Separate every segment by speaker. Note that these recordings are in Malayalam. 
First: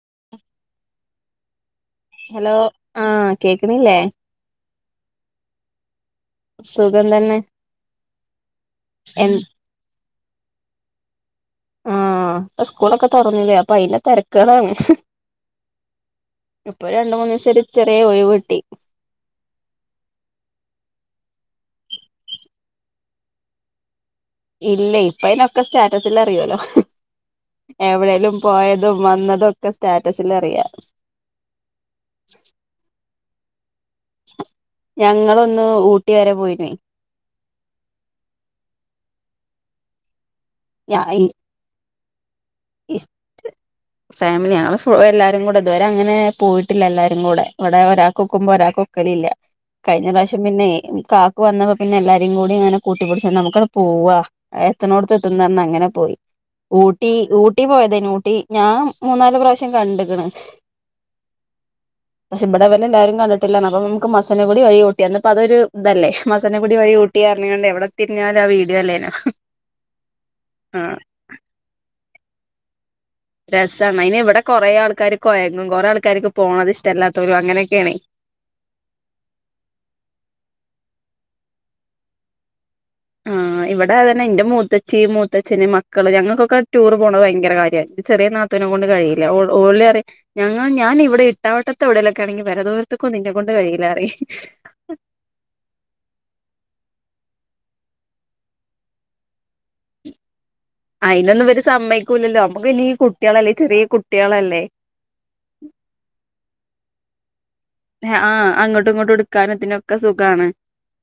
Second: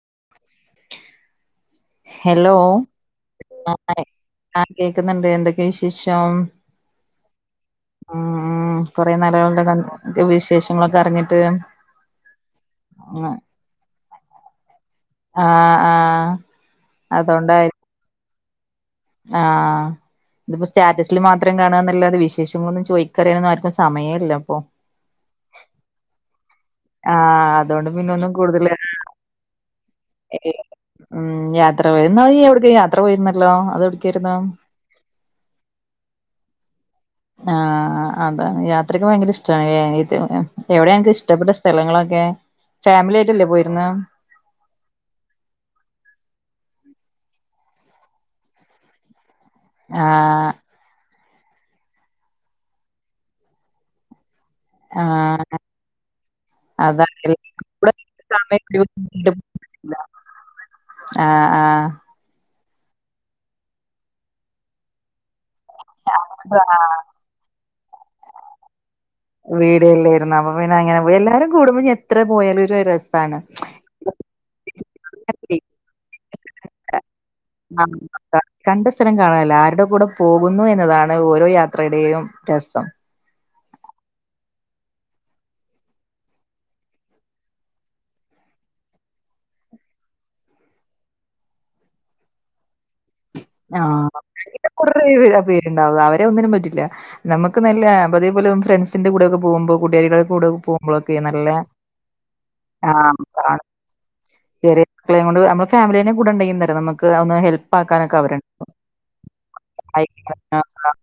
Speaker 1: [inaudible]
Speaker 2: ഹലോ
Speaker 1: ആഹ് കേക്കണില്ലേ
Speaker 2: കേക്കുന്നുണ്ട് എന്തൊക്കെയ വിശേഷം
Speaker 1: സുഖം തന്നെ
Speaker 2: കൊറെേ
Speaker 1: എ
Speaker 2: നാളായല്ലോ കണ്ടിട്ട് വിശേഷങ്ങളൊക്കെ അറിഞ്ഞി-
Speaker 1: ആഹ സ്കൂളൊക്കെ തുറന്നില്ലേ അപ്പൊ അയിന്റെ തിരക്കുകളാണ്
Speaker 2: ആഹ്
Speaker 1: ഇപ്പൊ രണ്ട മൂന്ന് ദിവസായിട്ട്
Speaker 2: അതുകൊണ്ടായി
Speaker 1: ഒരു ചെറിയ ഒഴിവിട്ടി-
Speaker 2: ആഹ് ഇതിപ്പോ സ്റ്റാറ്റസിൽ മാത്രം കാണാന്നല്ലാതെ വിശേഷങ്ങളൊന്നും ചോയ്ക്കറിയാനും ആർക്കും സമയ-
Speaker 1: ഇല്ലേ ഇപ്പ അയ്നൊക്കെ സ്റ്റാറ്റസലിറിയോല്ലോ
Speaker 2: ആഹ് അതുകൊണ്ട് പിന്നെ ഒന്നും
Speaker 1: എവിടേലും
Speaker 2: കൂടുതൽ
Speaker 1: പോയതും വന്നതും ഒക്കെ സ്റ്റാറ്റസിൽ അറിയാം
Speaker 2: ഉം യാത്ര പോയി ഇന്നാളിയ്യ് എവ്ടക്കാ യാത്ര പോയിരുന്നല്ലോ അതെവ്ട്ക്കേനു
Speaker 1: ഞങ്ങളൊന്ന് ഊട്ടി വരെ പോയി
Speaker 2: ആഹ് അതാണ് യാത്രൊക്കെ ഭയങ്കര ഇഷ്ടാനനില്ലേ എവിടെ അൻക്കിഷ്ടപ്പെട്ട സ്ഥലങ്ങളൊക്കെ ഫാമിലി ആയിട്ടല്ലേ
Speaker 1: ഇഷ്ട്-
Speaker 2: പോയിരുന്നെ
Speaker 1: ഫാമിലിയാ ഞങ്ങള് എല്ലാരും കൂടെ ഇതുവരെ അങ്ങനെ പോയിട്ടില്ല എല്ലാരും- കൂടെ ഇവിടെ ഒരാൾക്കൊക്കുമ്പോ ഒരാക്ക് ഒക്കലില്ല കഴിഞ്ഞ പ്രാവശ്യം
Speaker 2: ആഹ്
Speaker 1: പിന്നെ കാ- വന്നപ്പോ പിന്നെ എല്ലാരിം കൂടെ ങ്ങനെ കൂട്ടിപ്പിടിച്ച് നമുക്കങ്ങനെ പോവാ ഏതാണാടത്തുഎത്തും
Speaker 2: ആഹ്
Speaker 1: പറഞ്ഞു അങ്ങനെ പോയി ഊട്ടി
Speaker 2: അതാണ്
Speaker 1: ഊ- പോയതേനു ഊട്ടി ഞാൻ മൂന്നാല് പ്രാവശ്യം കണ്ട്ക്ക്ണ്
Speaker 2: ആഹ്
Speaker 1: പക്ഷേ- എവിടെ വരെ ഉണ്ട് എന്ന് അറിയത്തില്ല എല്ലാരും കണ്ടിട്ടില്ലന്ന അപ്പ നമുക്ക് മസനകുടി വഴി ഊട്ടി ഇപ്പതൊരു ഇതല്ലേ മസനകുടി വഴി
Speaker 2: ആഹ്
Speaker 1: ഊട്ടിന്ന് പറഞ്ഞ് കാണ്ട് എവിടെ തിരിഞ്ഞാലും ആ വീഡിയോ അല്ലേനോ
Speaker 2: വീഡിയോല്ലേർന്നാ. അപ്പൊ പിന്നെ
Speaker 1: ആഹ്
Speaker 2: അങ്ങനെ എല്ലാരും കൂടുമ്പോ എത്ര പോയാലും ഒരു രസം
Speaker 1: ര സാണ് ഇനി ഇവിടെ കൊറേ ആൾക്കാർ കൊയങ്ങും കുറെേ ആൾക്കാർക്ക് പോണത് ഇഷ്ടമല്ലാത്തോരും അങ്ങനക്കേണേ
Speaker 2: ആഹ് കണ്ട സ്ഥലം കാണാനല്ല ആരുടെ കൂടെ പോകുന്നു എന്നതാണ് ഓരോ യാത്രയുടെയും രസം
Speaker 1: ആ ഇവിടെ അതന്നെ എന്റെ മൂത്തച്ച്ചി മൂത്തച്ഛന് മക്കള് ഞങ്ങൾക്കൊക്കെ ടൂർ പോകണത് ഭയങ്കര കാര്യാണ് ഇത് ചെറിയ നാത്തൂനെ കൊണ്ട് കയീല്ല ഒലറിം ഞങ്ങൾ ഞാൻ ഇവിടെ ഇട്ടാവട്ടത്തൊവ്ടേലാണ്ടെങ്കി വരാ ദൂരത്ത്
Speaker 2: ആഹ അ- കുറെ പേരുണ്ടാവ അവരെ ഒന്നിനും പറ്റില്ല നമുക്ക് നല്ല അതേപോലെ ഫ്രണ്ട്സിന്റെ കൂടെക്കെ- പോകുമ്പോൾ കുട്ടികാരികളെ കൂടെ പോകുമ്പോഴൊക്കെ
Speaker 1: അയിനൊന്നും
Speaker 2: നല്ല
Speaker 1: ഇവര് സമ്മയ്ക്കൂലല്ലോ നമ്മുക്ക് ഇനി ഈ കുട്ട്യാളല്ലേ
Speaker 2: ആണ്
Speaker 1: ചെറിയ കുട്ട്യാളല്ലേ
Speaker 2: ചെറിയമക്കളെയും കൊണ്ട് നമ്മളെ ഫാമിലിനേയും കൂടെണ്ടെങ്കിലെന്താറിയോ നമുക്ക് ഒന്ന് ഹെൽപ്പാക്കാൻ
Speaker 1: ആ അങ്ങോട്ടും ഇങ്ങോട്ടും എടുക്കാനുംതിനൊക്കെ സുഖാണ്
Speaker 2: ആ,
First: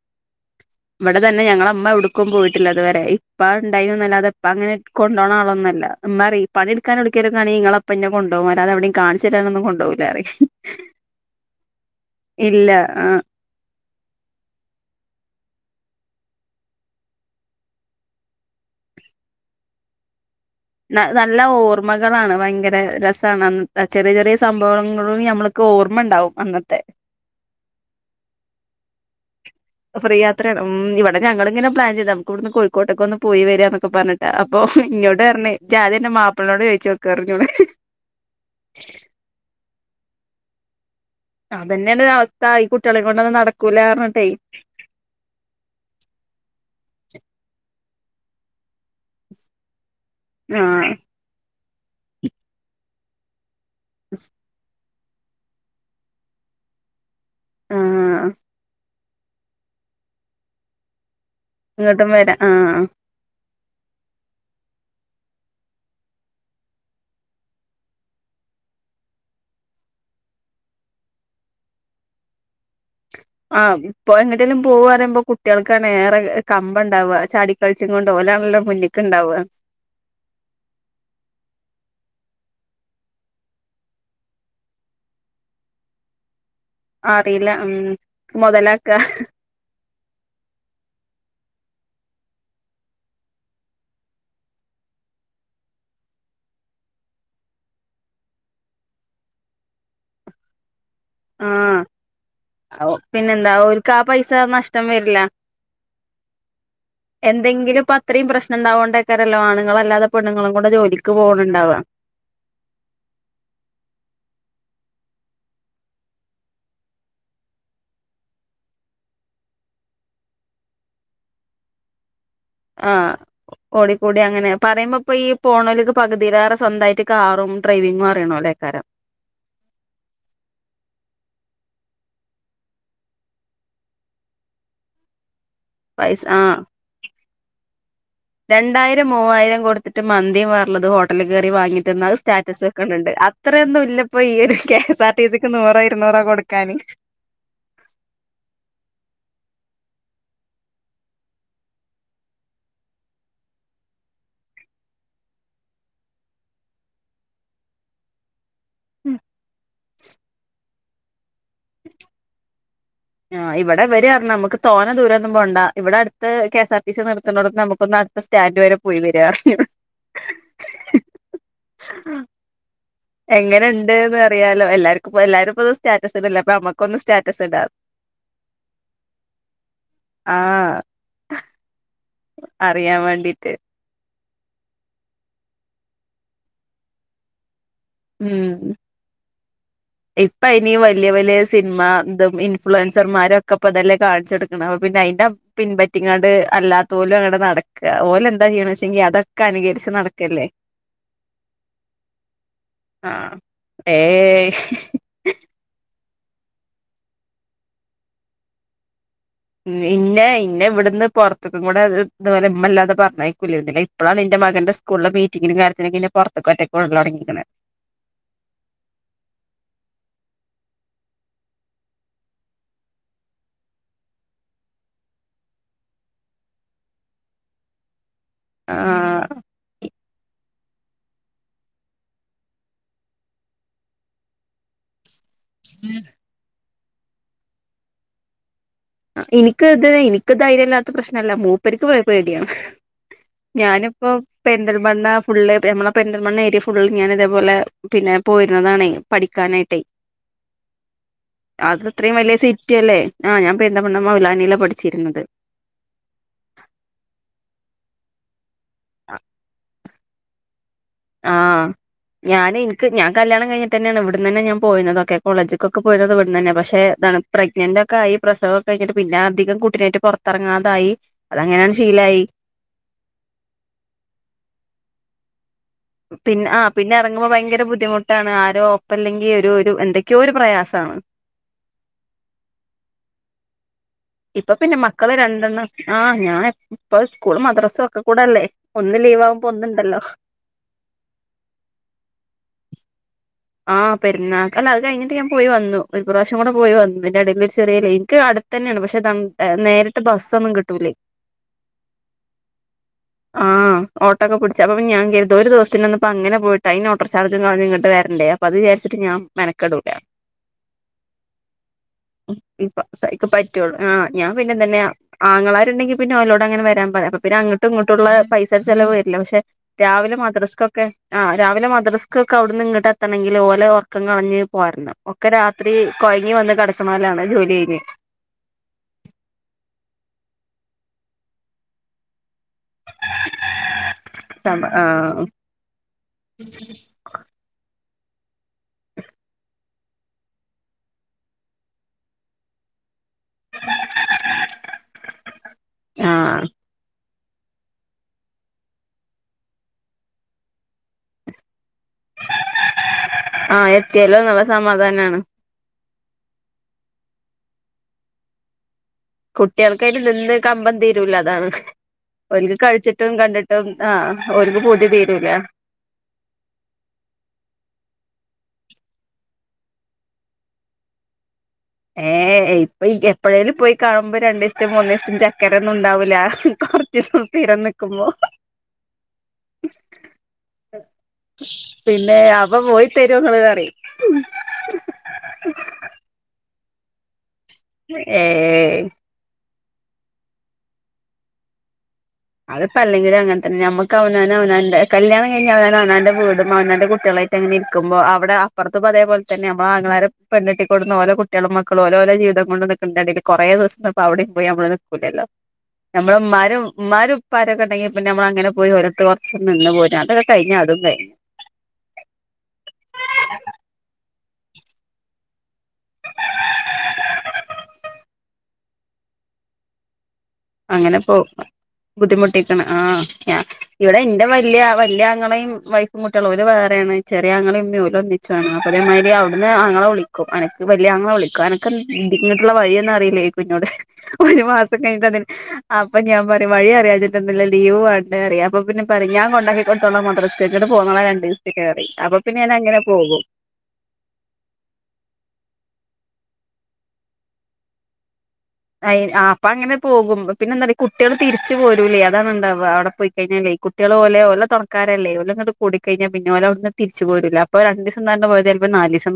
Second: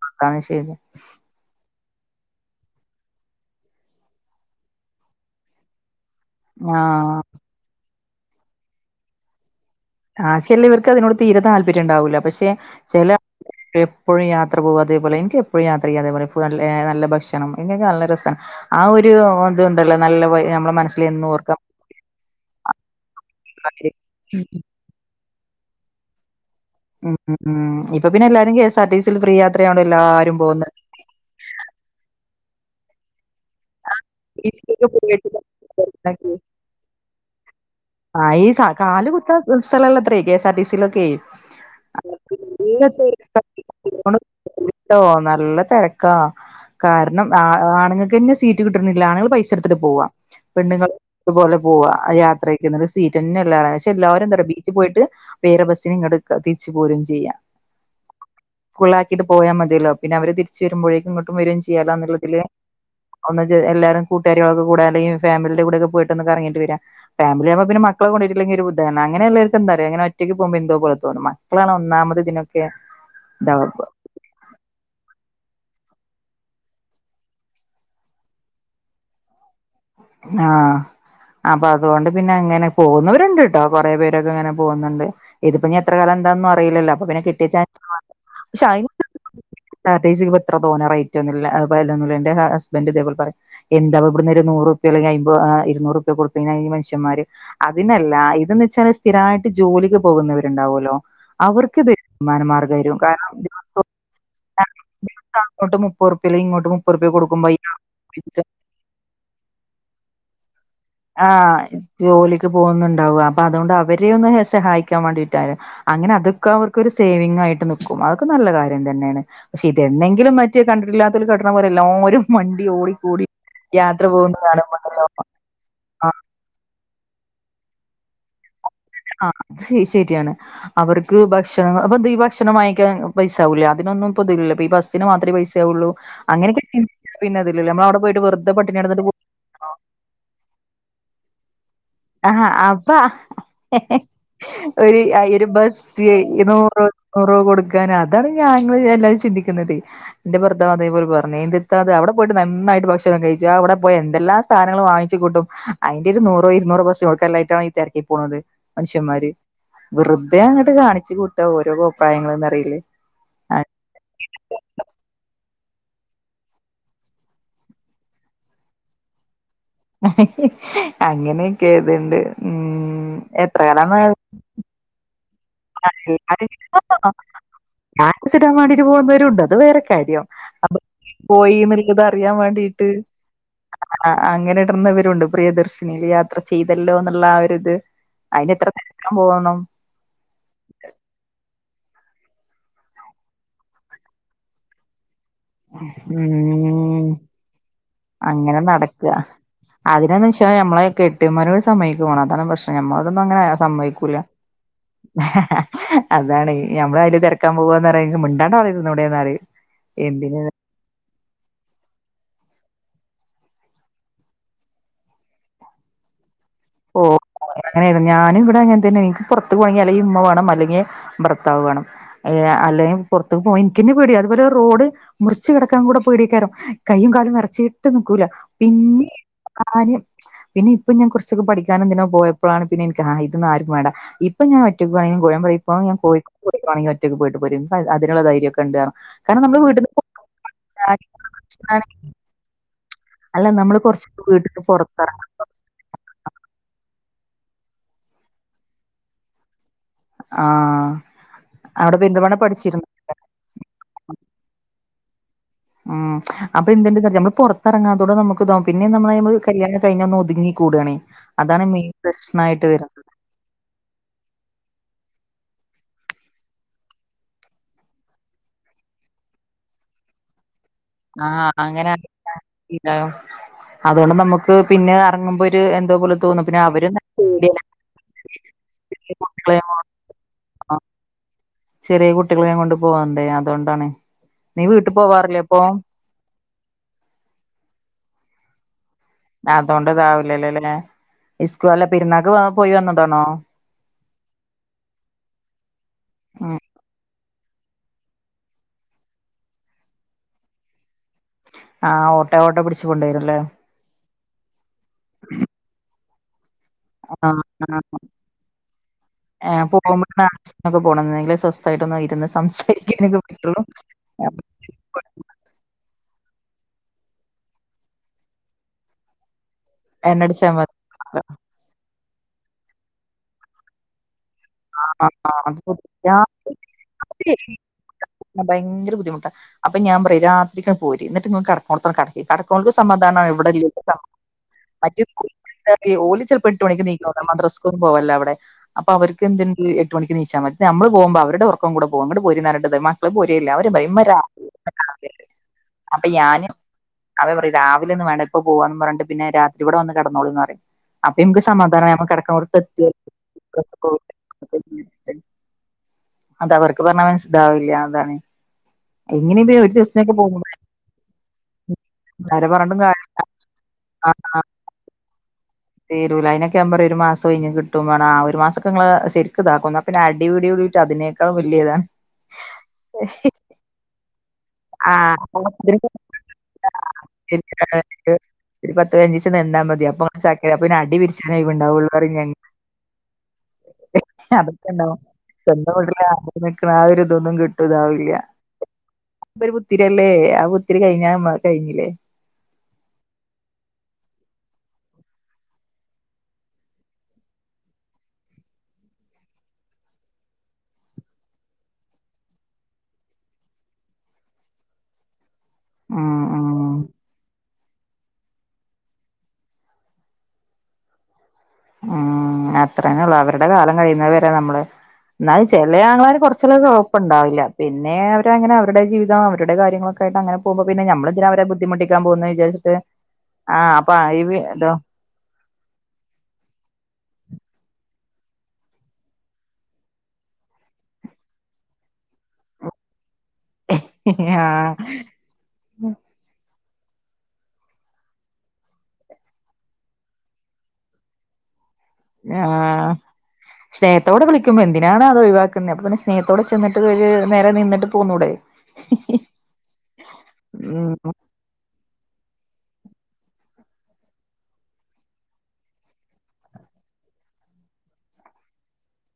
Speaker 2: അതാണ് ശരി
Speaker 1: ഇവിടെ തന്നെ ഞങ്ങളെമ്മ എവുട് പോയിട്ടില്ല ഇതുവരെ ഇപ്പ ഉണ്ടായിനുന്നല്ലാതെ ഇപ്പ അങ്ങനെ കൊണ്ടൊണാളോന്നും അല്ല ഉമ്മ പറിയും പണി എടുക്കാനോ
Speaker 2: ആഹ്
Speaker 1: എവ്ടുക്കൊലാണെങ്കി ഇങ്ങളോപ്പന്നെ കൊണ്ടോവും അല്ലാതെ എവിടെയും കാണിചേരാനൊന്നും കോ
Speaker 2: ആശയല്ല ഇർക്ക് അതിനോട് തീരെ താല്പര്യ ഉണ്ടാവൂല്ല പക്ഷെ
Speaker 1: ഇല്ല ആഹ്
Speaker 2: ചിലഎപ്പോഴും യാത്ര പോകും അതേപോലെ- എനിക്ക് എപ്പോഴും യാത്ര ചെയ്യ അതേപോലെ നല്ല ഭക്ഷണം ഇങ്ങനെക്കെ നല്ല രസാണ് ആ ഒരുത്ണ്ടല്ലോ നല്ല വൈ നമ്മളെ മനസ്സിൽ എന്നും
Speaker 1: നല്ല
Speaker 2: ഓർക്കാൻ
Speaker 1: ഓർമ്മകളാണ് ഭയങ്കര രസാണ്
Speaker 2: പറ്റുന്ന ഒരു-
Speaker 1: ചെറിയ ചെറിയ സംഭവങ്ങൾ നമ്മ ഓർമ്മയുണ്ടാവും അതാ
Speaker 2: ഉം ഉം ഇപ്പൊ പിന്നെ എല്ലാരും കെ എസ് ആർ ടി സിൽ ഫ്രീ യാത്രയായോണ്ട്
Speaker 1: ഫ്രീ
Speaker 2: എല്ലാരും
Speaker 1: യാത്രാണ് ഉം
Speaker 2: പോകുന്നുണ്ട്
Speaker 1: ഇവിടെഞങ്ങളിങ്ങനെ പ്ലാൻ ചെയ്ത് നമ്മക്കിവടുന്ന് കോഴിക്കോട്ടേക്കൊന്ന് പോയി വരിയാന്നൊക്കെ പറഞ്ഞിട്ട അപ്പൊ
Speaker 2: ബീച്ചിലൊക്കെ
Speaker 1: ഇന്നോട് പറഞ്ഞ് ഇജാതിയന്റെ
Speaker 2: പോയിട്ട്
Speaker 1: മാപ്പിളിനോട് ചോയിചോക്ക് പറഞ്ഞു
Speaker 2: ആ ഈ കാല് കുത്തൻ സ്ഥലല്ലത്രേ കെഎസ് ആർ ടി സിയിലൊക്കെ
Speaker 1: അതന്നെയാണ് അവസ്ഥ ഈ
Speaker 2: നല്ല
Speaker 1: കുട്യാളെ കൊണ്ടോന്നും നടക്കൂല പറഞ്ഞിട്ടെ
Speaker 2: ഓ നല്ല തിരക്കാ കാരണം അ ആണുങ്ങൾക്ക് തന്നെ സീറ്റ് കിട്ടുണില്ല ആണുങ്ങൾ പൈസ എടുത്തിട്ട് പോവാ പെണ്ണുങ്ങൾ
Speaker 1: ആഹ്
Speaker 2: അതുപോലെ പോവാ യാത്രക്കുന്നത് സീറ്റേന്നെല്ല പക്ഷെ എല്ലാരും എന്താറിയോ ബീച്ചിൽ പോയിട്ട് വേറെ ബസ്സിന് ഇങ്ങട് ക്ക തിരിച്ചു പോരും ചെയ്യാ
Speaker 1: ആ
Speaker 2: സ്കുളാക്കിട്ട് പോയാ മതിയല്ലോ പിന്നെ അവര് തിരിച്ചു വരുമ്പോഴേക്കും ഇങ്ങോട്ടും വരയും ചെയ്യാലാ
Speaker 1: ഇങ്ങോട്ടും വരാ
Speaker 2: എന്നുള്ളതില്
Speaker 1: ആഹ്
Speaker 2: എല്ലാരും കൂട്ടുകാരികളക്കെകു‌ടെ അല്ലെങ്കി ഫമിലിന്റെ കൂടെ ഒക്കെ ഒന്ന് പോയിട്ടൊന്ന് കറങ്ങീട്ട് വരാ ഫമിലി ആകുമ്പോ പിന്നെ മളെ കൊണ്ടരി അല്ലെങ്കിൽ ബുധന അങ്ങനെയുള്ളള്ളർക്ക എന്താറിയോ അങ്ങനെ ഒറ്റയ്ക്ക് പോക്പോ എന്തോപോലെ തോന്നും മക്കളാണ് ഒന്നാമത് ഇതിനൊക്കെ
Speaker 1: ആ
Speaker 2: ഇതാവ
Speaker 1: ഇപ്പൊ എങ്ങേട്ടെങ്കിലും പോവാ പറയുമ്പോ കുട്യാൾക്ക ണെറെ കമ്പംണ്ടാവ ചാടി കളിച്ചുങ്ങോണ്ട് ഓലാണല്ലോ മുന്നിക്ക്ണ്ടാവ
Speaker 2: ആ അപ്പൊ അതുകൊണ്ട് പിന്നെ അങ്ങനെ പോകുന്നവരുണ്ട്ട്ടോ കൊറെ പേരൊക്കെ അങ്ങനെ പോകുന്നുണ്ട് ഇതിപ്പനി എത്ര കാലം എന്താന്ന് യില്ലല്ലോ അപ്പൊ പിന്നെ
Speaker 1: അറിയില്ല ഉം
Speaker 2: കിട്ടിയചാൻസ് [inaudible] പക്ഷെ
Speaker 1: മൊതലാക്ക
Speaker 2: അയിന് ടി സി ക്ക് പ്പത്ര റെറ്റൊന്നുല്ല അ ഇപ്പൊ അ എന്റെ ഹസ്ബന്ഡ് ഇതേപോലെ പറയും എന്താപ്പാവടന്ന് ഇ നൂറുപ്യാ അല്ലെങ്കി അയ്മ്പത് ആ ഇുരുനുറുപ്യ കൊടുതുകഴിഞ്ഞ ഈ മനഷ്യന്മാര് അതിനല്ല ഇതന്ന് വെച്ചാല് സ്ഥിര ട്ട് ജോലിക്ക് പോകുന്നവരുണ്ടാവുലോ
Speaker 1: ആഹ്
Speaker 2: അവർകിത് മനമാർ [unintelligible] കാരണം
Speaker 1: പിന്നെന്താ
Speaker 2: ദിവസവും
Speaker 1: ഓൽക്ക് ആ പൈസ നഷ്ടം വരില്ല
Speaker 2: [inaudible] അങ്ങോട്ടും ഇങ്ങോട്ടും മുപ്പർപ്യ അല്ലെങ്കിൽ ഇങ്ങോട്ട് മുപ്പർപ്യ കൊടുക്കുമ്പോ അയിനാ
Speaker 1: [unintelligible] ആണ്ങ്ങളല്ലാതെ പെണ്ണ്ങ്ങളും
Speaker 2: ആ ജോലിക്ക് പോകുന്നുണ്ടാവും അപ്പൊ അതോണ്ട് അവരെയോന്ന് സഹായി ക്കാൻ വണ്ടിട്ടായിൻ അങ്ങനെ അതൊക്കെ അവർക്കോരു സേവിംങ്ങായിട്ട് നിക്കും അതൊക്കെ നല്ല കാര്യം തന്നെണ് പക്ഷെത എന്നെങ്കിലും മറ്റെ കണ്ടിട്ടില്ലാത്തൊര് കട്ട്ണെ പോലെ എല്ലാരും മണ്ടി
Speaker 1: ആഹ്
Speaker 2: ഓടിക്കൂടി യാത്ര
Speaker 1: ഓടിക്കൂടി
Speaker 2: പോകുന്ന
Speaker 1: അങ്ങനെ
Speaker 2: കാലം
Speaker 1: പറയുമ്പോ ഇപ്പൊ
Speaker 2: വന്നല്ലോന്ന
Speaker 1: ഈ പോണോല്ക്ക് പകുതിയിലേറെ സ്വന്തായിട്ട് കാറും ഡ്രൈവിങ്ങും അറിയണോല്ലേക്കാരം
Speaker 2: ആഹ ശ ശരിയാണ് അവർക്ക് ഭക്ഷണം അപ്പന്ത ഈ ഭക്ഷണം വാങ്ങിക്കാൻ പൈസാവൂല്ലതിന നൊന്നും പ്പോത്തില്ലല്ലോ അപ്പൊ ഈ ബസ്സ്ന് മാത്രെ ഈ പൈസ ള്ളൂ
Speaker 1: പൈസ ആഹ്
Speaker 2: അങ്ങനെയൊക്കെ [inaudible] പിന്നെ അതില് നമ്മളവിടെ പോയിട്ട് വെറുതെ പട്ടിണികെടന്നിട്ട് പോ
Speaker 1: ഉള്ളത് ഹോട്ടൽ കെറി വാങ്ങി ന്ന അത്
Speaker 2: ആഹ്
Speaker 1: സ്റ്റാറ്റസ്
Speaker 2: അപ്പ
Speaker 1: വെക്ണണ്ട് അത്രയൊന്നും ഇല്ലപ്പോ ഈ ഒരു കെ എസ് ആർ ടി സിക്ക് നൂറോ ഇരുന്നൂറോ കൊടുക്കാൻ
Speaker 2: റോ കൊടുക്കാനതാണ് ഞങ്ങള് എല്ലാവരും ചിന്തിക്ക ന്നത് എന്റെ ഭർതാവ് അതേപോലെ പറഞ്ഞ് എന്തേയ്തത് അവിടെ പോയിട്ട് നന്നായിട്ട് ഭക്ഷണം കഴിച്ചു അവിടെ പോയ എന്തെല്ല സാനങ്ങൾ വാങ്ങിച്ച് കൂട്ടും അതിന്റെ ഒരു നൂറോ ഇരുന്നൂറോ [unintelligible] പോണത് മനുഷ്യന്മാര് വെറുതെ അങ്ങട്ട് കാണിച്ച് കൂ ഓരോ കോപ്രായങ്ങളൾനഅറിയില്
Speaker 1: ആ ഇവിടെ വര്പറഞ്ഞ് നമുക്ക് തോനെ ദൂരോന്നും പോണ്ടാ ഇവിടെ അടുത്ത് കെസ് ആർ ടി സി നിർത്തുന്നോടതന്ന് നമ്മക്കോന്നട്ത്തസ്റ്റാന്റ് വരെ പോയി വരാറിഞ്ഞു
Speaker 2: അങ്ങനെയൊക്കെ ഏതണ്ട് ഉം. എത്ര കാലം
Speaker 1: എങ്ങന്ണ്ട്ന്ന് അറിയാലോ, എല്ലാർക്കുംപ്പ എല്ലാരും ഇപ്പം സ്റ്റാറ്റസ് ഇടല അപ്പൊ അമ്മക്കൊന്ന് സ്റ്റാറ്റസ് ഇടാ
Speaker 2: സ്റ്റാറ്റസ് ഇടാൻവാണ്ടിട്ട് പോണബരൂണ്ട് അത് വേറെ കാര്യം അ
Speaker 1: ആഹ്
Speaker 2: പോയിന്ന്ള്ളത് അറിയാൻ വാണ്ടീട്ട്.
Speaker 1: അറിയാൻ വേണ്ടീട്ട്
Speaker 2: അങ്ങനെ ഇട്ന്നവരൂണ്ട്, പ്രിയദർശിനീൽ യാത്ര ചെയ്തല്ലോ എന്നുള്ള ആഒരിത്.
Speaker 1: ഉം
Speaker 2: അയിന് എത്ര [inaudible] പോകണം.
Speaker 1: ഇപ്പ അയിനി വലിയ വലിയ സിൻമാതും ഇൻഫ്ലുവൻസർമാരും ക്കെ ഇപ്പതെല്ലെ കാണിച്ചെടുക്കണെ അപ്പ പിന്നയിന്റെ പിൻപറ്റിങ്ങാട്
Speaker 2: ഉം
Speaker 1: അല്ലാത്തോലും അങ്ങട്ട് നടക്ക, ഓല് എന്താ ചെയ്യണവെച്ചെങ്കീ അതൊക്കെ അനുകരിച്ച്
Speaker 2: പക്ഷ
Speaker 1: നടക്കല്ലേ
Speaker 2: ഞമ്മളെ കെട്ടിയോന്മാരോട് സമ്മയ്ക്കും വേണം അതാണ് പ്രശ്നം, ക്ഷെ ഞമ്മളതൊന്നും
Speaker 1: ആഹ്
Speaker 2: അങ്ങനെ സമ്മയ്ക്കൂല.
Speaker 1: ഏയ്
Speaker 2: അതാണ് ഞമ്മള് അയില് തിരക്കാൻ പോകുവന്നറിയെങ്കീ മിണ്ടാണ്ട് അവ്ടെ ഇരുന്നോ [inaudible]
Speaker 1: ന്നെ ഇവിടുന്ന് പുറ ത്തുക്കും കൂടെ ദ് ഓലെമ്മല്ലാണ്ട് പറഞ്ഞക്കോന്നുല്ല ഇപ്പോളാണ് ഇന്റെ മകന്റെ സ്കൂളിലെ മീറ്റിങ്ങിനും കാര്യത്തിനൊക്കെ ന്നെ
Speaker 2: ഓ അങ്ങനേരുന്നു ഞാനും ഇവിടെ അങ്ങൻത്തന്നെ ഇൻക്ക് പൊറത്ത് പോണെങ്കീ അല്ലെങ്കീ മ്മ വാ അല്ലെങ്കീ ഭർത്താവ് വാണം അല്ലെെ പൊറത്ത്ക്ക് പോവാ ഇൻക്കെന്നെ പേട്യാ അതുപോലെ റോഡ് മുർച്ച് റച്ച് കടക്കാങ്കൂടെ പേടിയാക്കാരം കയ്യും കാലും വെറച്ചീട്ട് നിക്കൂല. പിന്നെ ആ
Speaker 1: ആഹ്
Speaker 2: പിന്നെ ഇപ്പൊ ഞാൻ കൊറ പഠിക്കാനോ എന്തിനോ പോയപ്പോളാണ് പിന്നെ ഇൻക്ക് ആ ഇതൊന്നും ആരും വാണ്ടാ, ഇപ്പം ഞാഒറ്റക്കൊവാണെ [unintelligible] കോഴിക്കോടോവാണെങ്കിൽ ഒറ്റക്ക് പോയ്ട്ട്പോരും പ്പം അതിന്ള്ള ധൈര്യം
Speaker 1: ഇനിക്ക് ഇത് ഇനിക്ക് ധൈര്യല്ലാത്ത പ്രശ്നല്ല മൂപ്പർക്ക് പോടിയാ
Speaker 2: അല്ല നമ്മള് കുറച്ച്
Speaker 1: ഞാനിപ്പോ
Speaker 2: വീട്ടിൽ
Speaker 1: പെര്ന്തൽമണ്ണ
Speaker 2: പുറത്തിറങ്ങ
Speaker 1: ഫുള്ള് ഞമ്മളെ പെര്ന്തൽമണ്ണ ഏരിയ ഫുള്ള് ഞാൻ ഇതേപോലെ പിന്നെ പോയിനിന്നതാണേ പഠിക്കാനായിട്ടേ-
Speaker 2: ആ അവിടെ
Speaker 1: അതിത്രയും
Speaker 2: പെരിന്തൽമണ്ണ
Speaker 1: വലിയ സിറ്റി
Speaker 2: പഠിച്ചിരുന്നു
Speaker 1: അല്ലേ, ആഹ് ഞാൻ [inaudible] മൗലാനീലാ പഠിച്ചിര്ന്നത്.
Speaker 2: ആഹ് അപ്പൊ [unintelligible] ഞമ്മള് പുറത്തിറങ്ങാത്തോടെ നമു തോനുംപിന്നെ [unintelligible] കല്യാണെ കഴിഞ്ഞാ ഒന്ന് ഒത്ങ്ങി
Speaker 1: ആഹ്, ഞാൻ ഇൻക്ക്
Speaker 2: വരുന്നത്
Speaker 1: ഞാൻ കല്യാണം കഴിഞ്ഞിട്ടെന്നെയാണ് ഇവിടന്നെന്നെ ഞാൻ പോയിന്നതൊക്കെ. കോളേജ്ക്കൊക്കെ പോയിർന്നത് ഇവിടന്ന്ന്നെ പക്ഷെ താണ് പ്രഗ്നന്റൊക്കായി പ്രസവംക്കെ കഴ്ഞ്ഞിട്ട് പിന്നെ അധികം കുട്ടിനായിട്ട് പൊറത്തെറങ്ങാ
Speaker 2: ആഹ് അങ്ങനെ, അതോണ്ട് നമ്മുക്ക് പിന്നെ എറങ്ങുമ്പോ ഒര്-
Speaker 1: പിന്നെ, ആഹ് പിന്നെ എറങ്ങുമ്പോ ഭയങ്കര ബുദ്ധിമുട്ടാണ് ആരോ ഒപ്പല്ലെങ്കിൽ ഒരു
Speaker 2: മക്കളെ
Speaker 1: ഒരു എന്തൊക്ക്യോ ഒര് പ്രയാസാണ്.
Speaker 2: ചെറിയ കുട്ടികളേയും കൊണ്ട് പോവണ്ടേ അതോണ്ടാണ്.
Speaker 1: ഇപ്പൊ പിന്നെ മക്കള് രണ്ടെണ്ണം ആ ഞാൻ ഇപ്പോ സ്കൂള് മദ്രസ ഒക്കെക്കൂടല്ലേ.
Speaker 2: അതോണ്ട് ഇതാവില്ലല്ലോല്ലേ ഇസ്കൂ അല്ല പെരുന്നാക്ക് പോയി വന്നതോണോ
Speaker 1: ആ പെരുന്നാക്ക് അല്ല അത് കഴിഞ്ഞിട്ട് ഞാൻ പോയി വന്നു ഒരു പ്രാവശ്യം കൂടെ
Speaker 2: ഉം
Speaker 1: പോയി വന്ന് അതിന്റ ഇടയിൻ മേൽ ഒരു ചെറിയ എൻക്ക് അടുത്ത് തന്നെയാണ് പക്ഷെ നേരിട്ട് ബസ്സൊന്നും കിട്ടൂലേ
Speaker 2: ആഹ് ഓട്ടോ ഓട്ടോ പിടിച്ച് കൊണ്ടുവരുംല്ലേ
Speaker 1: ആ ഓട്ടോ ഒക്കെ പിടിച്ച അപ്പൊ പിന്നെ ഞാൻ കരുതും ഒരു ദിവസത്തിനൊന്നും അപ്പ അങ്ങനെപോയിട്ട് അയിന് ഓട്ടോ
Speaker 2: ആഹ്
Speaker 1: ചാർജും കളഞ്ഞ്
Speaker 2: ആഹ്
Speaker 1: ഇങ്ങട്ട് വ അപ്പോ അത് വിചാരിച്ചിട്ട് ഞാൻ
Speaker 2: ഏഹ്
Speaker 1: മെനക്കെടൂല്ലാ
Speaker 2: പോകുമ്പോ ഒക്കെ പോണം എന്നെങ്കിലേ സ്വസ്ഥായിട്ടൊന്ന് ഇരുന്ന്
Speaker 1: [unintelligible]
Speaker 2: സംസാരിക്കാനൊക്കെ
Speaker 1: പറ്റുള്ളൂ ആ ഞാൻ പിന്നെ തന്നെ ആങ്ങളമാരുണ്ടെങ്കിൽ പിന്നെ ഓലോട് അങ്ങനെ വരാൻ പറയും അപ്പോ പിന്ന അങ്ങട്ടും ഇങ്ങട്ടുമുള്ള പൈസ ചെലവ് വരില്ലാ പക്ഷെ രാവിലെ
Speaker 2: എണ്ണടിച്ചാ മതി
Speaker 1: മദ്രസക്കൊക്കെ ആ രാവിലെ മദ്രസക്കൊക്കെ അവിടുന്ന് ഇങ്ങട്ട് എത്തണെങ്കിൽ ഓലെ ഒറക്കം കളഞ്ഞ് വരണം ഒക്കെ രാത്രി
Speaker 2: ആ
Speaker 1: കൊഴഞ്ഞ് വന്ന് കെടക്കണോലാണ്
Speaker 2: രാത്രി
Speaker 1: ജോലി കെെഞ്ഞ്
Speaker 2: ഭയങ്കര ബുദ്ധിമുട്ടാ അപ്പ ഞാൻ പറയും രാത്രിക്ക് പോരി എന്നിട്ട് ഇങ്ങള് കെടക്കുന്നിടത്ത് [unintelligible] കെടക്കണോർക്കും സമാധാനം ആവും ഇവിടുള്ളോർക്കും സ
Speaker 1: സമ ആ
Speaker 2: [unintelligible] ഓല് ചെലപ്പോ എട്ട് മണിക്ക് എണീക്കും മദ്രസക്കൊന്നും പോവലില്ല അവിടെ അപ്പൊ അവർ ഇല്ലങ്കിൽ എട്ട് മണിക്ക് എണീച്ചാ മതി ഇത് ഞമ്മള് പോകുമ്പോ അവരുടെ ഒറക്കം കൂടെ പോവും അങ്ങട്ട് പോരീന്ന് പറഞ്ഞിട്ട് ഇതേമേ പോരല്ല അവര് [inaudible] അപ്പോ
Speaker 1: ആ
Speaker 2: ഞാന് അവര് പറയും രാവിലെയൊന്നും വേണ്ട ഇപ്പ പോവാന്ന് പറഞ്ഞോണ്ട് പിന്നെ രാത്രി ഇവടെ വന്ന് കെടന്നോളും എന്ന് പറയും അപ്പൊ ഞമ്മക്ക് സമാ ധാനമാവും കിടക്കാണോടത്ത് എത്തി [unintelligible]
Speaker 1: എല്ലാം നല്ല സമാധാനാണ്
Speaker 2: അത് അവർക്ക് പറഞ്ഞാ മനസി ഇതാവില്ല അതാണ് എങ്ങനെങ്കിലും ഒരു
Speaker 1: കുട്ടികൾക്ക് അതിൽ
Speaker 2: ദിവസത്തിനൊക്കെ
Speaker 1: നിന്ന്
Speaker 2: പോകുമ്പോ
Speaker 1: കമ്പം തീരൂല അതാണ്
Speaker 2: ആരെ
Speaker 1: ഓൽക്ക്
Speaker 2: പറഞ്ഞിട്ടും കാര്യ
Speaker 1: കളിച്ചിട്ടും കണ്ടിട്ടും ആഹ് ഓൽക്ക് പുതി തീരൂല.
Speaker 2: തീരൂല അതിനൊക്കെ ഞാൻ പറയും ഒരു മാസം കഴിഞ്ഞ് കിട്ടൂന്ന് പറഞ്ഞ് ആ ഒരു മാസവൊക്കെ നിങ്ങള് ശരിക്ക് ഇതാക്കും എന്നാ പിന്നെ അടിപിടി കൂടിയിട്ട് അതിനേക്കാൾ വ
Speaker 1: ഏഹ് ഇപ്പൊൻക് എപ്പഴേലും പോയി കാണുമ്പോ രണ്ടിസ് ത് മൂന്നീസ്ത്
Speaker 2: ആഹ്
Speaker 1: ന്
Speaker 2: അപ്പൊ
Speaker 1: ചക്കര ഒന്നും
Speaker 2: അതിന്
Speaker 1: ഉണ്ടാവുല്ല കൊർച്ചീസം സ്ഥീരം നിക്കുമ്പോ.
Speaker 2: ഒരു പത്ത് പയ്നഞ്ചിസംനിന്നാമതി അപ്പൊ [unintelligible] അപ്പൊ അടി പിരിച്ചാനെ ഒഴിവ്ണ്ടാവൊള്ളുറിം
Speaker 1: പിന്നെ
Speaker 2: ഞാന്
Speaker 1: അപ്പൊ പോയി [unintelligible]
Speaker 2: എഹ് അതൊക്കെ ണ്ടാവും [unintelligible] ആ ഒരു ഇതൊന്നും കി
Speaker 1: ഏയ്
Speaker 2: പ ഒരു പുത്തിരില്ലേ ആ പുത്തിരി കഴിഞാമ്മ കഴിഞ്ഞില്ലേ
Speaker 1: അത്പ്പ അല്ലെങ്കിലും അങ്ങൻതന്നെ നമുക്ക് അവനാന് അവാന്റെ കല്യാണം കഴിഞ് അവന് അവനാന്റെ വീടും അവാന്റെ കുട്ടിളെ ന്നെട്ടെങ്ങനെ ഇര്ക്കുമ്പോ അവിടെ അപ്പർത് പൊ അതേപൽതന്നെ അമ്മങ്ങളാരെ പെണ്ണേട്ടിക്കൂടുന്ന ഓര കുട്ട്യളും മക്കളും ഓലോലായി ജീവിതം [unintelligible] കൊറേ ദിവസതെ പ്പ അവിടെ പോയി നമ്മള് നിക്കൂലല്ലോ
Speaker 2: ഉം
Speaker 1: നമ്മളമ്മാരും
Speaker 2: ഉം
Speaker 1: ഉമ്മാരും പാരൊക്കെ ഉണ്ടെങ്കിപിന്നെ നമ്മ അങ്ങനെ പോയി ഓരത്ത് കുറച്ച നിന്ന് പോരാ അതൊക്കെ കഴിഞ്ഞ അതും കഴിഞ്ഞ്
Speaker 2: ഉം അത്രനേ ഉള്ളൂ അവരുടെ കാലം കഴിയുന്ന വരെ നമ്മള് എന്നാലും ചെല ആങ്ങളാര് കുറചാള് കുഴപ്പണ്ടാവില്ല. പിന്നെ അവരങ്ങനെ അവരുടെ ജീവിതം അവരുടെ കാര്യങ്ങളൊക്കെ ക്കായിട്ട് അങ്ങനെ പോകുമ്പോ പിന്നെ
Speaker 1: അങ്ങനെ പോ
Speaker 2: ഞമ്മളെന്തിന അവരെ ബുദ്ധിമുട്ടിക്കാൻ പോകന്ന്
Speaker 1: ബുദ്ധിമുട്ടിക്കണ്
Speaker 2: വിചാരിച്ചട്ട്
Speaker 1: ആഹ്
Speaker 2: ആ അപ്പൊ അയ്‌വി
Speaker 1: ന്റ അങ്ങളെയും വൈഫും കുട്ട്യോളും ഓര് വേറെയാണ്. ചെറിയ അങ്ങളും ഇമ്മയും ഓര് ഒന്നിച്ചാണ് അരേമാതിരി അവിടുന്ന് ആങ്ങള വിളിക്കും അനക്ക് വല്ല്യ ആങ്ങള വിളിക്കും അനക്കെ ഇ ഇങ്ങിട്ടുള്ള വഴിയൊന്നു അറിയില്ലേ പിന്നോട് ഒരു മാസം
Speaker 2: ആഹ്
Speaker 1: കഴിഞ്ഞട്ടതിന് അപ്പ ഞാൻ പറ വഴി അറിയാഞ്ഞിട്ട്ന്നല്ല ലീവുണ്ട് അറിയാം അപ്പ പിന്നെ പറഞ്ഞാ കൊണ്ടാക്കി കൊടുതൊളാംമദ്രസെക്കട്ട് പോന്നോള രണ്ട് കയറി.
Speaker 2: ആഹ് സ്നേഹത്തോടെ വിളിക്കുമ്പോ എന്തിനാണ് അത് ഒഴിവാക്കുന്നെ അപ്പൊ പിന്നെ സ്നേഹത്തോടെ ചെന്നിട്ട് ഒരു നേരെം നിന്നിട്ട് പോന്നൂടെ.
Speaker 1: അ അപ്പൊ അങ്ങനെ പോകും പിന്നെന്താ ഈ
Speaker 2: ഉം
Speaker 1: കുട്ട്യോള് തിരിച്ച് പോരൂലേ അതാണ് ഇണ്ടാവ അവിടെ പോയി കഴിഞാലെ കുട്ടികൾ പോലെഓല്ല തുണക്കാരല്ലേ കൂട കഴിഞ്ഞാ പിന്നെ ഓരവിടന്ന് തിരിച്ചുപോരൂല്ല. അപ്പോ ര ദിവസം പോയ ചെലപ്പം നാലിസം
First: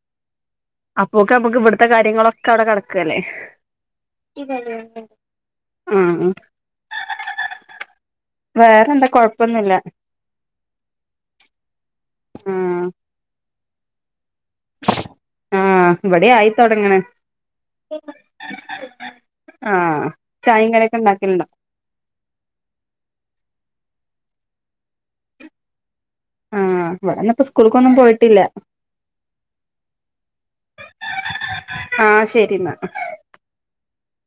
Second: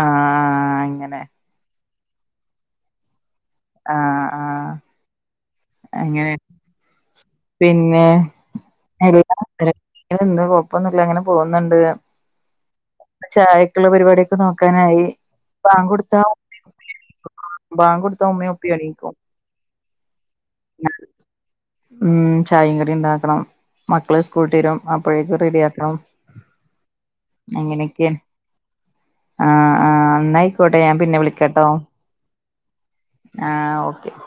Speaker 2: ആഹ് അങ്ങനെ
Speaker 1: ഇത്തെ കാര്യങ്ങളൊക്കെ അവിടെ കെടക്കല്ലേ
Speaker 2: ആഹ് ആഹ്
Speaker 1: ആഹ്
Speaker 2: അങ്ങനെ പിന്നെ എല്ലാ
Speaker 1: കൊഴപ്പൊന്നുല്ല
Speaker 2: ഒന്നും കൊഴപ്പൊന്നുല്ല അങ്ങനെ പോകുന്നുണ്ട്.
Speaker 1: ആ
Speaker 2: ചായക്കുള്ള പരിപാടിക്കെ നോക്കാനായി
Speaker 1: ആ
Speaker 2: പാൻ കൊടുത്ത
Speaker 1: ഇവിടെ ആയി തൊടങ്ങണ്
Speaker 2: ബാങ്ക് കൊടുത്ത ഉമ്മേ ഉപ്പെ എണീക്കും.
Speaker 1: ആ ചായയും കടിയൊക്കെ ഉണ്ടാക്കലുണ്ടോ
Speaker 2: ഉം ചായെം കടി ഉണ്ടാക്കണം. മക്കളെ സ്കൂൾ തീരും അപ്പോഴേക്കും റെഡിയാക്കണം.
Speaker 1: ആഹ് ഇവിടെന്നപ്പോ സ്കൂൾക്കൊന്നും
Speaker 2: അങ്ങനെയൊക്കെയാണ്
Speaker 1: പോയിട്ടില്ല.
Speaker 2: ആഹ് ആഹ് എന്നായിക്കോട്ടെ ഞാൻ പിന്നെ വിളിക്കട്ടോ.
Speaker 1: ആ ശരി എന്നാ
Speaker 2: ആ ഓ അ [inaudible]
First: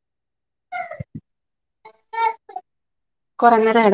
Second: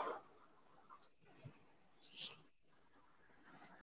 Speaker 1: കുറഞ്ഞ